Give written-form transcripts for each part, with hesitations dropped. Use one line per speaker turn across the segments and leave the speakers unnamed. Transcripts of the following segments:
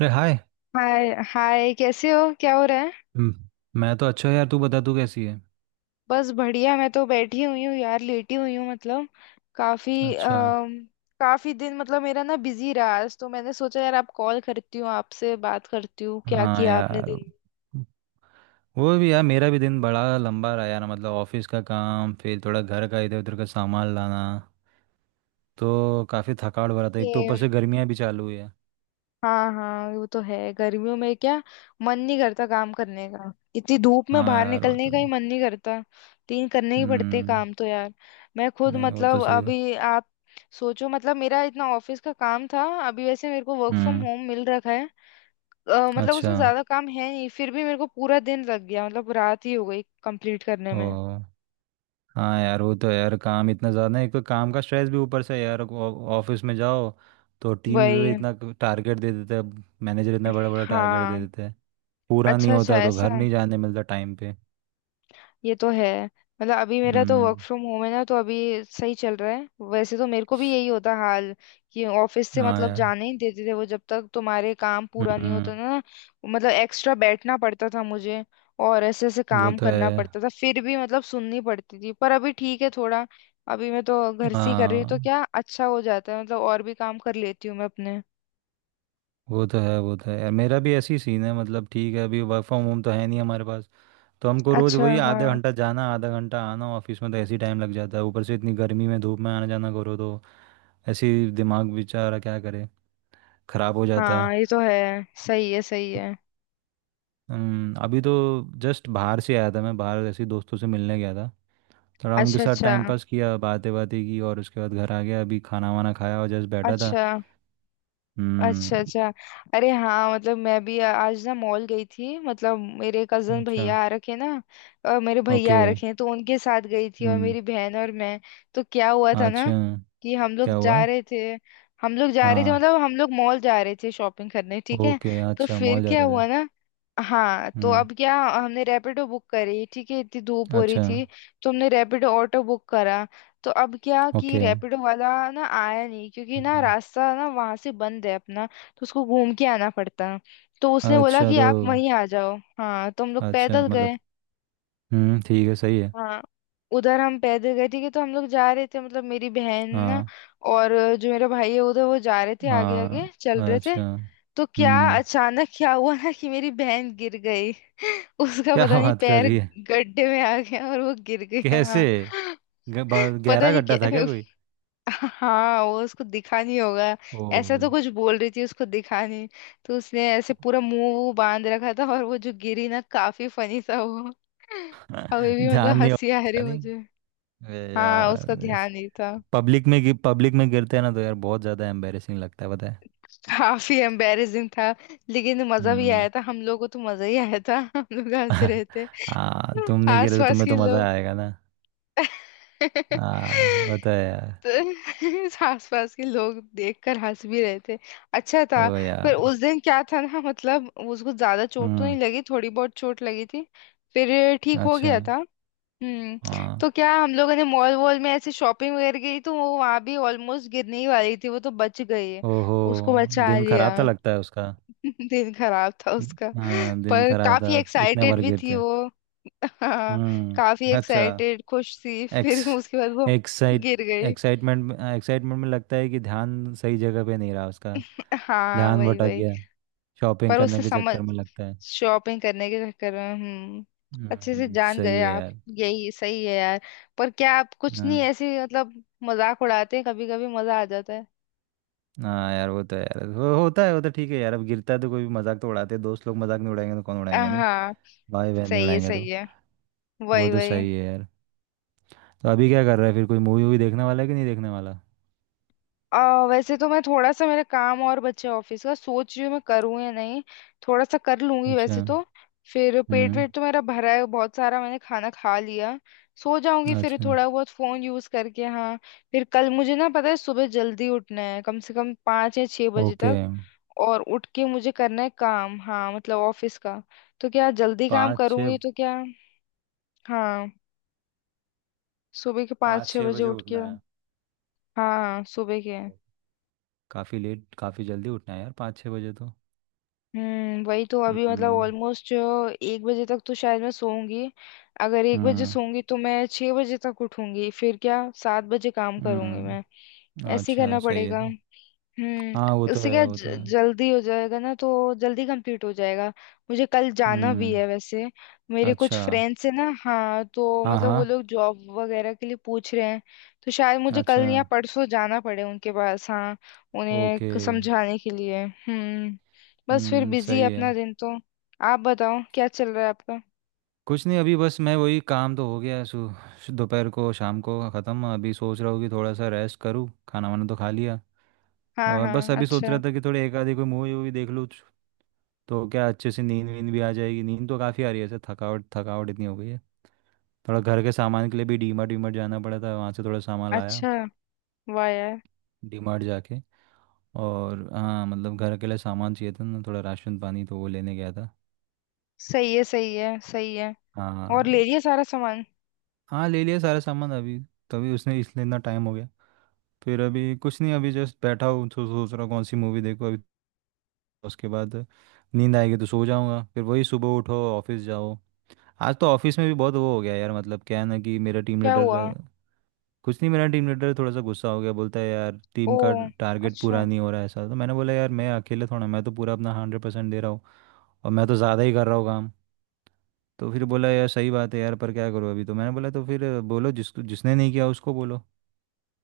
अरे hi.
Hi hi, कैसे हो? क्या हो रहा है?
हम्म। मैं तो अच्छा हूँ यार, तू बता तू कैसी है?
बस बढ़िया। मैं तो बैठी हुई हूँ यार, लेटी हुई हूँ मतलब काफी
अच्छा।
काफी दिन मतलब मेरा ना बिजी रहा। आज तो मैंने सोचा यार आप कॉल करती हूँ, आपसे बात करती हूँ। क्या
हाँ
किया आपने?
यार, वो भी यार मेरा भी दिन बड़ा लंबा रहा यार, मतलब ऑफिस का काम, फिर थोड़ा घर का इधर उधर का सामान लाना, तो काफ़ी थकावट भरा था। एक तो ऊपर से
दिन।
गर्मियाँ भी चालू हुई है।
हाँ हाँ, वो तो है। गर्मियों में क्या मन नहीं करता काम करने का। इतनी धूप में
हाँ
बाहर
यार, वो
निकलने
तो
का ही
है।
मन नहीं करता। तीन करने ही पड़ते हैं
हम्म।
काम तो यार। मैं खुद
नहीं, वो तो
मतलब
सही है।
अभी आप सोचो, मतलब मेरा इतना ऑफिस का काम था। अभी वैसे मेरे को वर्क फ्रॉम
हम्म।
होम मिल रखा है। मतलब
अच्छा।
उसमें ज्यादा काम है नहीं, फिर भी मेरे को पूरा दिन लग गया। मतलब रात ही हो गई कंप्लीट करने
ओ।
में।
हाँ यार, वो तो यार काम इतना ज़्यादा है। एक तो काम का स्ट्रेस भी ऊपर से है यार। ऑफिस में जाओ तो टीम लीडर
वही।
इतना टारगेट दे देता है। मैनेजर इतना बड़ा बड़ा टारगेट दे
हाँ।
देता है। पूरा नहीं
अच्छा अच्छा,
होता तो घर
ऐसा।
नहीं जाने मिलता टाइम पे।
ये तो है। मतलब अभी मेरा तो वर्क
हम्म।
फ्रॉम होम है ना, तो अभी सही चल रहा है। वैसे तो मेरे को भी यही होता हाल कि ऑफिस से
हाँ
मतलब
यार।
जाने ही देते थे वो जब तक तुम्हारे काम पूरा नहीं
हम्म।
होता ना। मतलब एक्स्ट्रा बैठना पड़ता था मुझे, और ऐसे ऐसे
वो
काम
तो
करना
है।
पड़ता था, फिर भी मतलब सुननी पड़ती थी। पर अभी ठीक है थोड़ा। अभी मैं तो घर से ही कर रही हूँ, तो
हाँ,
क्या अच्छा हो जाता है, मतलब और भी काम कर लेती हूँ मैं अपने।
वो तो है यार। मेरा भी ऐसी सीन है, मतलब ठीक है अभी वर्क फ्रॉम होम तो है नहीं हमारे पास। तो हमको रोज़
अच्छा।
वही आधा
हाँ
घंटा जाना आधा घंटा आना ऑफिस में, तो ऐसे ही टाइम लग जाता है। ऊपर से इतनी गर्मी में धूप में आना जाना करो तो ऐसे ही दिमाग बेचारा क्या करे, ख़राब हो जाता है।
हाँ, ये तो है। सही है, सही है।
अभी तो जस्ट बाहर से आया था मैं। बाहर ऐसे ही दोस्तों से मिलने गया था। थोड़ा उनके
अच्छा,
साथ
अच्छा,
टाइम पास किया, बातें बातें की, और उसके बाद घर आ गया। अभी खाना वाना खाया और जस्ट बैठा था।
अच्छा,
हम्म।
अच्छा, अच्छा। अरे हाँ, मतलब मैं भी आज ना मॉल गई थी। मतलब मेरे कजन
अच्छा।
भैया आ रखे ना, और मेरे भैया
ओके।
आ रखे हैं, तो उनके साथ गई थी, और
हम्म।
मेरी बहन और मैं। तो क्या हुआ था ना
अच्छा।
कि हम लोग
क्या हुआ?
जा रहे थे। हम लोग जा रहे थे
हाँ।
मतलब हम लोग मॉल जा रहे थे शॉपिंग करने, ठीक है।
ओके
तो
अच्छा,
फिर
मॉल जा
क्या
रहे थे।
हुआ ना, हाँ तो
हम्म।
अब क्या, हमने रैपिडो बुक करी। ठीक है, इतनी धूप हो रही
अच्छा।
थी, तो हमने रैपिडो ऑटो बुक करा। तो अब क्या कि
ओके।
रैपिडो वाला ना आया नहीं, क्योंकि ना
हम्म,
रास्ता ना वहां से बंद है अपना, तो उसको घूम के आना पड़ता है। तो उसने बोला
अच्छा
कि
तो।
आप वहीं आ जाओ। हाँ, तो हम लोग
अच्छा
पैदल गए।
मतलब। ठीक है, सही है।
हाँ, उधर हम पैदल गए, ठीक है। तो हम लोग जा रहे थे, मतलब मेरी बहन ना
हाँ।
और जो मेरा भाई है उधर, वो जा रहे थे आगे
हाँ।
आगे चल रहे थे।
अच्छा।
तो क्या
हम्म।
अचानक क्या हुआ ना कि मेरी बहन गिर गई उसका
क्या
पता नहीं
बात कर
पैर
रही है?
गड्ढे में आ गया और वो गिर गया
कैसे?
हाँ। पता
गहरा
नहीं
गड्ढा था क्या
क्या।
कोई?
हाँ, वो उसको दिखा नहीं होगा,
ओ।
ऐसा तो कुछ बोल रही थी, उसको दिखा नहीं। तो उसने ऐसे पूरा मुंह वूह बांध रखा था, और वो जो गिरी ना काफी फनी था वो। अभी भी मतलब
ध्यान नहीं
हंसी
होगा
आ
उसका,
रही
नहीं।
मुझे।
अरे
हाँ, उसका
यार।
ध्यान नहीं था।
पब्लिक में गिरते हैं ना तो यार बहुत ज्यादा एम्बेरसिंग लगता है पता है।
काफी एम्बेरसिंग था, लेकिन मजा भी आया
हम्म।
था। हम लोगों को तो मजा ही आया था, हम लोग हंस रहे थे।
तुम नहीं
आस
गिरे तो
पास
तुम्हें
के
तो मजा
लोग
आएगा ना। आ, होता है यार।
तो आसपास के लोग देखकर हंस भी रहे थे। अच्छा
ओ
था। पर
यार।
उस दिन क्या था ना, मतलब उसको ज्यादा चोट तो
हम्म।
नहीं लगी, थोड़ी बहुत चोट लगी थी, फिर ठीक हो
अच्छा।
गया था।
हाँ।
तो क्या हम लोगों ने मॉल वॉल में ऐसे शॉपिंग वगैरह की, तो वो वहां भी ऑलमोस्ट गिरने ही वाली थी, वो तो बच गई है।
ओहो।
उसको बचा
दिन
लिया।
खराब था लगता है उसका।
दिन खराब था उसका।
हाँ दिन
पर
खराब
काफी
था। इतने
एक्साइटेड
बार
भी थी
गिरते।
वो। हाँ, काफी
हम्म। अच्छा।
एक्साइटेड खुश थी
एक्स
फिर उसके बाद वो
एक्साइट
गिर गई।
एक्साइटमेंट में लगता है कि ध्यान सही जगह पे नहीं रहा उसका।
हाँ,
ध्यान
वही
भटक
वही।
गया, शॉपिंग
पर उससे
करने के
समझ
चक्कर में लगता है।
शॉपिंग करने के चक्कर में। अच्छे से जान
सही
गए
है
आप।
यार।
यही सही है यार। पर क्या आप कुछ
हाँ।
नहीं ऐसे मतलब मजाक उड़ाते हैं? कभी कभी मजा आ जाता है।
हाँ यार वो तो है यार, वो होता है, वो तो ठीक है यार। अब गिरता है तो कोई भी मजाक तो उड़ाते हैं, दोस्त लोग मजाक नहीं उड़ाएंगे तो कौन उड़ाएंगे? नहीं,
हाँ,
भाई बहन नहीं
सही है,
उड़ाएंगे तो।
सही है।
वो
वही
तो
वही।
सही है यार। तो अभी क्या कर रहा है, फिर कोई मूवी वूवी देखने वाला है कि नहीं देखने वाला?
वैसे तो मैं थोड़ा सा मेरा काम और बच्चे ऑफिस का सोच रही हूँ मैं करूँ या नहीं। थोड़ा सा कर लूंगी
अच्छा।
वैसे तो। फिर पेट
हम्म।
वेट तो मेरा भरा है, बहुत सारा मैंने खाना खा लिया। सो जाऊंगी फिर
अच्छा।
थोड़ा बहुत फोन यूज करके, हाँ। फिर कल मुझे ना पता है सुबह जल्दी उठना है, कम से कम 5 या 6 बजे
ओके।
तक। और उठ के मुझे करना है काम, हाँ मतलब ऑफिस का। तो क्या जल्दी काम
पाँच
करूंगी
छः।
तो क्या। हाँ, सुबह के 5
पाँच
6
छः
बजे
बजे
उठ के।
उठना है?
हाँ, सुबह के।
काफ़ी लेट काफ़ी जल्दी उठना है यार, पाँच छः बजे तो।
वही तो अभी मतलब
हम्म।
ऑलमोस्ट 1 बजे तक तो शायद मैं सोऊंगी। अगर 1 बजे
हम्म।
सोऊंगी, तो मैं 6 बजे तक उठूंगी, फिर क्या 7 बजे काम करूंगी मैं।
हम्म,
ऐसे ही
अच्छा
करना
सही है
पड़ेगा।
सही। हाँ, वो तो
उससे
है
क्या
वो तो है।
जल्दी हो जाएगा ना, तो जल्दी कंप्लीट हो जाएगा। मुझे कल जाना भी
हम्म।
है वैसे। मेरे कुछ
अच्छा।
फ्रेंड्स है ना, हाँ, तो
हाँ
मतलब
हाँ।
वो लोग जॉब वगैरह के लिए पूछ रहे हैं, तो शायद मुझे
अच्छा।
कल या परसों जाना पड़े उनके पास, हाँ। उन्हें
ओके।
समझाने के लिए। बस फिर बिजी है
सही है।
अपना दिन तो। आप बताओ क्या चल रहा है आपका?
कुछ नहीं, अभी बस मैं वही काम तो हो गया, सु सु- दोपहर को शाम को ख़त्म। अभी सोच रहा हूँ कि थोड़ा सा रेस्ट करूँ, खाना वाना तो खा लिया,
हाँ
और बस
हाँ।
अभी सोच रहा
अच्छा,
था कि थोड़ी एक आधी कोई मूवी वूवी देख लूँ, तो क्या अच्छे से नींद वींद भी आ जाएगी। नींद तो काफ़ी आ रही है, ऐसे थकावट थकावट इतनी हो गई है। थोड़ा घर के सामान के लिए भी डीमार्ट वीमार्ट जाना पड़ा था, वहाँ से थोड़ा सामान लाया।
अच्छा। वाह यार।
डीमार्ट जाके और हाँ मतलब घर के लिए सामान चाहिए था ना, थोड़ा राशन पानी, तो वो लेने गया था।
सही है, सही है, सही है। और
हाँ।
ले लिया सारा सामान।
हाँ ले लिया सारा सामान अभी, तभी उसने इसलिए इतना टाइम हो गया। फिर अभी कुछ नहीं, अभी जस्ट बैठा हूँ, तो सोच रहा हूँ कौन सी मूवी देखो अभी। उसके बाद नींद आएगी तो सो जाऊँगा, फिर वही सुबह उठो ऑफिस जाओ। आज तो ऑफिस में भी बहुत वो हो गया यार, मतलब क्या है ना कि मेरा टीम
क्या हुआ?
लीडर। कुछ नहीं, मेरा टीम लीडर थोड़ा सा गुस्सा हो गया। बोलता है यार
ओ।
टीम का टारगेट
अच्छा।
पूरा नहीं हो रहा है ऐसा। तो मैंने बोला यार मैं अकेले थोड़ा, मैं तो पूरा अपना 100% दे रहा हूँ, और मैं तो ज़्यादा ही कर रहा हूँ काम। तो फिर बोला यार सही बात है यार, पर क्या करूँ अभी। तो मैंने बोला तो फिर बोलो जिस जिसने नहीं किया उसको बोलो।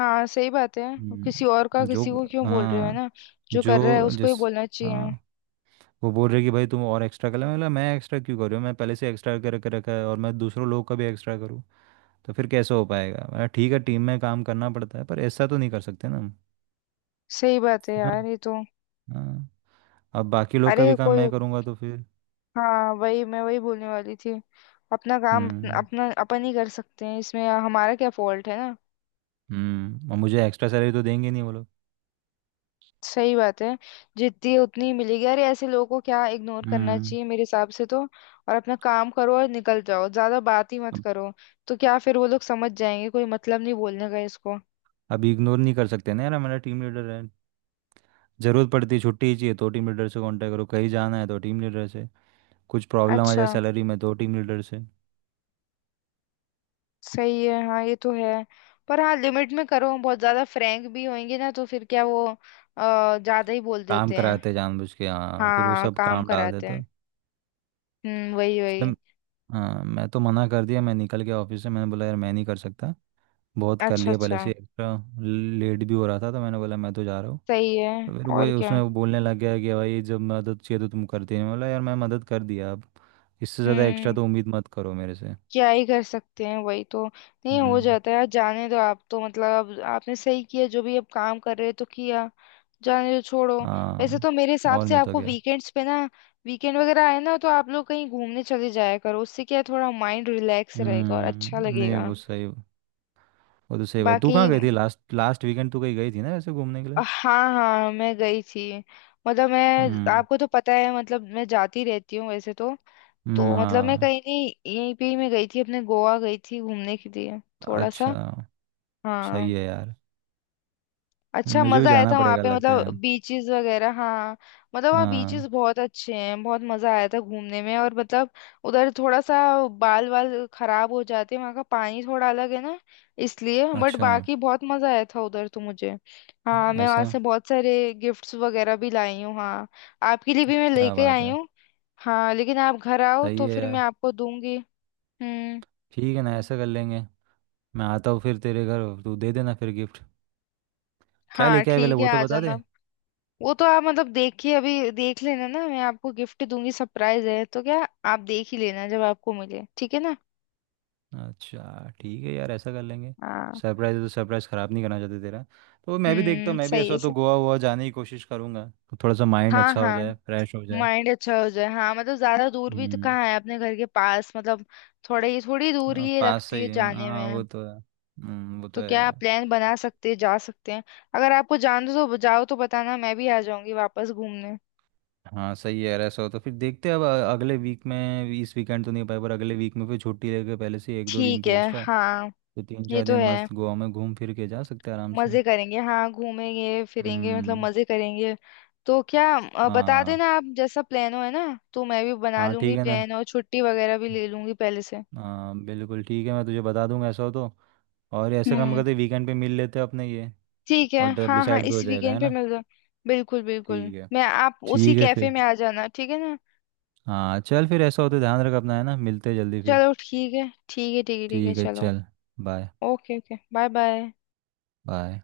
हाँ, सही बात है। किसी और का
जो।
किसी को क्यों बोल रहे हो, है
हाँ।
ना? जो कर रहा है
जो
उसको ही
जिस।
बोलना चाहिए।
हाँ। वो बोल रहे कि भाई तुम और एक्स्ट्रा कर ले, मैं बोला मैं एक्स्ट्रा क्यों कर रही हूँ, मैं पहले से एक्स्ट्रा कर कर रखा है, और मैं दूसरों लोग का भी एक्स्ट्रा करूँ तो फिर कैसे हो पाएगा। मैं ठीक है टीम में काम करना पड़ता है पर ऐसा तो नहीं कर सकते ना हम।
सही बात है
है ना?
यार, ये तो।
हाँ। अब बाकी लोग का
अरे
भी काम
कोई।
मैं करूँगा तो फिर।
हाँ, वही मैं वही बोलने वाली थी। अपना काम
हम्म।
अपना अपन ही कर सकते हैं, इसमें हमारा क्या फॉल्ट है ना।
और मुझे एक्स्ट्रा सैलरी तो देंगे नहीं वो लोग।
सही बात है। जितनी है उतनी ही मिलेगी। अरे ऐसे लोगों को क्या इग्नोर करना
हम्म।
चाहिए मेरे हिसाब से तो, और अपना काम करो और निकल जाओ, ज्यादा बात ही मत
अब
करो, तो क्या फिर वो लोग समझ जाएंगे। कोई मतलब नहीं बोलने का इसको।
अब इग्नोर नहीं कर सकते ना यार, हमारा टीम लीडर है। ज़रूरत पड़ती है छुट्टी ही चाहिए तो टीम लीडर से कांटेक्ट करो, कहीं जाना है तो टीम लीडर से, कुछ प्रॉब्लम आ
अच्छा।
जाए सैलरी में तो टीम लीडर से।
सही है, हाँ, ये तो है। पर हाँ लिमिट में करो, बहुत ज्यादा फ्रैंक भी होंगे ना, तो फिर क्या वो ज्यादा ही बोल
काम
देते हैं।
कराते जानबूझ के हाँ, फिर वो
हाँ,
सब
काम
काम डाल
कराते हैं।
देता
वही वही।
इसलिए। हाँ मैं तो मना कर दिया, मैं निकल गया ऑफिस से। मैंने बोला यार मैं नहीं कर सकता, बहुत कर
अच्छा,
लिया पहले
अच्छा।
से एक्स्ट्रा। लेट भी हो रहा था तो मैंने बोला मैं तो जा रहा हूँ।
सही है।
तो फिर वो
और क्या।
उसमें वो बोलने लग गया कि भाई जब मदद चाहिए तो तुम करती नहीं। मैं बोला यार मैं मदद कर दिया अब, इससे ज़्यादा एक्स्ट्रा
हम्म
तो उम्मीद मत करो मेरे से।
क्या ही कर सकते हैं, वही तो नहीं हो
हम्म।
जाता है यार। जाने दो आप तो, मतलब अब आपने सही किया, जो भी अब काम कर रहे हो तो किया। जाने दो, छोड़ो। वैसे
हाँ।
तो मेरे हिसाब
और
से
नहीं तो
आपको
क्या।
वीकेंड्स पे ना, वीकेंड वगैरह आए ना तो आप लोग कहीं घूमने चले जाया करो, उससे क्या है, थोड़ा माइंड रिलैक्स रहेगा और अच्छा
हम्म। नहीं
लगेगा।
वो सही वो तो सही बात। तू
बाकी।
कहाँ गई थी लास्ट लास्ट वीकेंड, तू कहीं गई थी ना ऐसे घूमने के लिए?
हाँ हाँ, मैं गई थी। मतलब मैं
हम्म।
आपको तो पता है, मतलब मैं जाती रहती हूँ वैसे तो। तो मतलब मैं
हाँ।
कहीं नहीं, यहीं पे ही मैं गई थी अपने, गोवा गई थी घूमने के लिए, थोड़ा
अच्छा
सा।
सही
हाँ।
है यार।
अच्छा
मुझे भी
मजा आया
जाना
था वहां
पड़ेगा
पे,
लगता है।
मतलब बीचेस वगैरह, हाँ। मतलब वहाँ
हाँ।
बीचेस बहुत अच्छे हैं, बहुत मजा आया था घूमने में, और मतलब उधर थोड़ा सा बाल वाल खराब हो जाते हैं, वहाँ का पानी थोड़ा अलग है ना, इसलिए। बट
अच्छा।
बाकी बहुत मजा आया था उधर तो मुझे। हाँ, मैं वहां
ऐसा।
से बहुत सारे गिफ्ट्स वगैरह भी लाई हूँ, हाँ। आपके लिए भी मैं
क्या
लेके
बात
आई
है।
हूँ। हाँ लेकिन आप घर आओ
सही
तो
है
फिर मैं
यार।
आपको दूंगी। हम्म।
ठीक है ना ऐसा कर लेंगे। मैं आता हूँ फिर तेरे घर, तू दे देना फिर गिफ्ट। क्या
हाँ
लेके आए पहले
ठीक है,
वो तो
आ
बता
जाना।
दे।
वो तो आप मतलब देखिए, अभी देख लेना ना, मैं आपको गिफ्ट दूंगी, सरप्राइज है तो क्या, आप देख ही लेना जब आपको मिले, ठीक है ना?
अच्छा ठीक है यार, ऐसा कर लेंगे।
हाँ।
सरप्राइज है तो सरप्राइज ख़राब नहीं करना चाहते तेरा। तो मैं भी देखता
हम्म,
हूँ, मैं भी
सही
ऐसा
है,
हो तो
सही।
गोवा वोवा जाने की कोशिश करूँगा। तो थोड़ा सा माइंड
हाँ
अच्छा हो
हाँ,
जाए, फ्रेश हो जाए।
माइंड अच्छा हो जाए। हाँ, मतलब ज्यादा दूर भी तो
हम्म।
कहाँ है अपने घर के पास, मतलब थोड़े ही, थोड़ी दूर ही
हाँ,
ये
पास
लगती है
सही है।
जाने
हाँ वो
में।
तो है। वो तो
तो
है
क्या आप
यार।
प्लान बना सकते हैं, जा सकते हैं, अगर आपको जान दो तो जाओ, तो बताना, मैं भी आ जाऊंगी वापस घूमने।
हाँ सही है यार, ऐसा हो तो फिर देखते हैं। अब अगले वीक में, इस वीकेंड तो नहीं हो पाए, पर अगले वीक में फिर छुट्टी लेके पहले से एक दो दिन
ठीक
की
है।
एक्स्ट्रा,
हाँ,
तो तीन
ये
चार
तो
दिन
है।
मस्त गोवा में घूम फिर के जा सकते हैं आराम से।
मजे करेंगे, हाँ घूमेंगे फिरेंगे, मतलब
हम्म।
मजे करेंगे। तो क्या बता
हाँ।
देना आप जैसा प्लान हो, है ना, तो मैं भी बना
हाँ
लूंगी
ठीक है ना,
प्लान और छुट्टी वगैरह भी ले लूंगी पहले से।
हाँ बिल्कुल ठीक है। मैं तुझे बता दूंगा ऐसा हो तो। और ऐसे काम
हम्म।
करते वीकेंड पे मिल लेते हैं अपने ये,
ठीक है,
और तब
हाँ हाँ,
डिसाइड भी
इस
हो जाएगा है
वीकेंड पे
ना।
मिल जाओ। बिल्कुल बिल्कुल,
ठीक है।
मैं आप उसी
ठीक है
कैफे
फिर,
में आ जाना, ठीक है ना।
हाँ चल फिर, ऐसा हो तो ध्यान रख अपना, है ना? मिलते हैं जल्दी फिर।
चलो, ठीक है, ठीक है, ठीक है, ठीक है,
ठीक है
चलो।
चल। Bye.
Okay okay, bye bye.
Bye.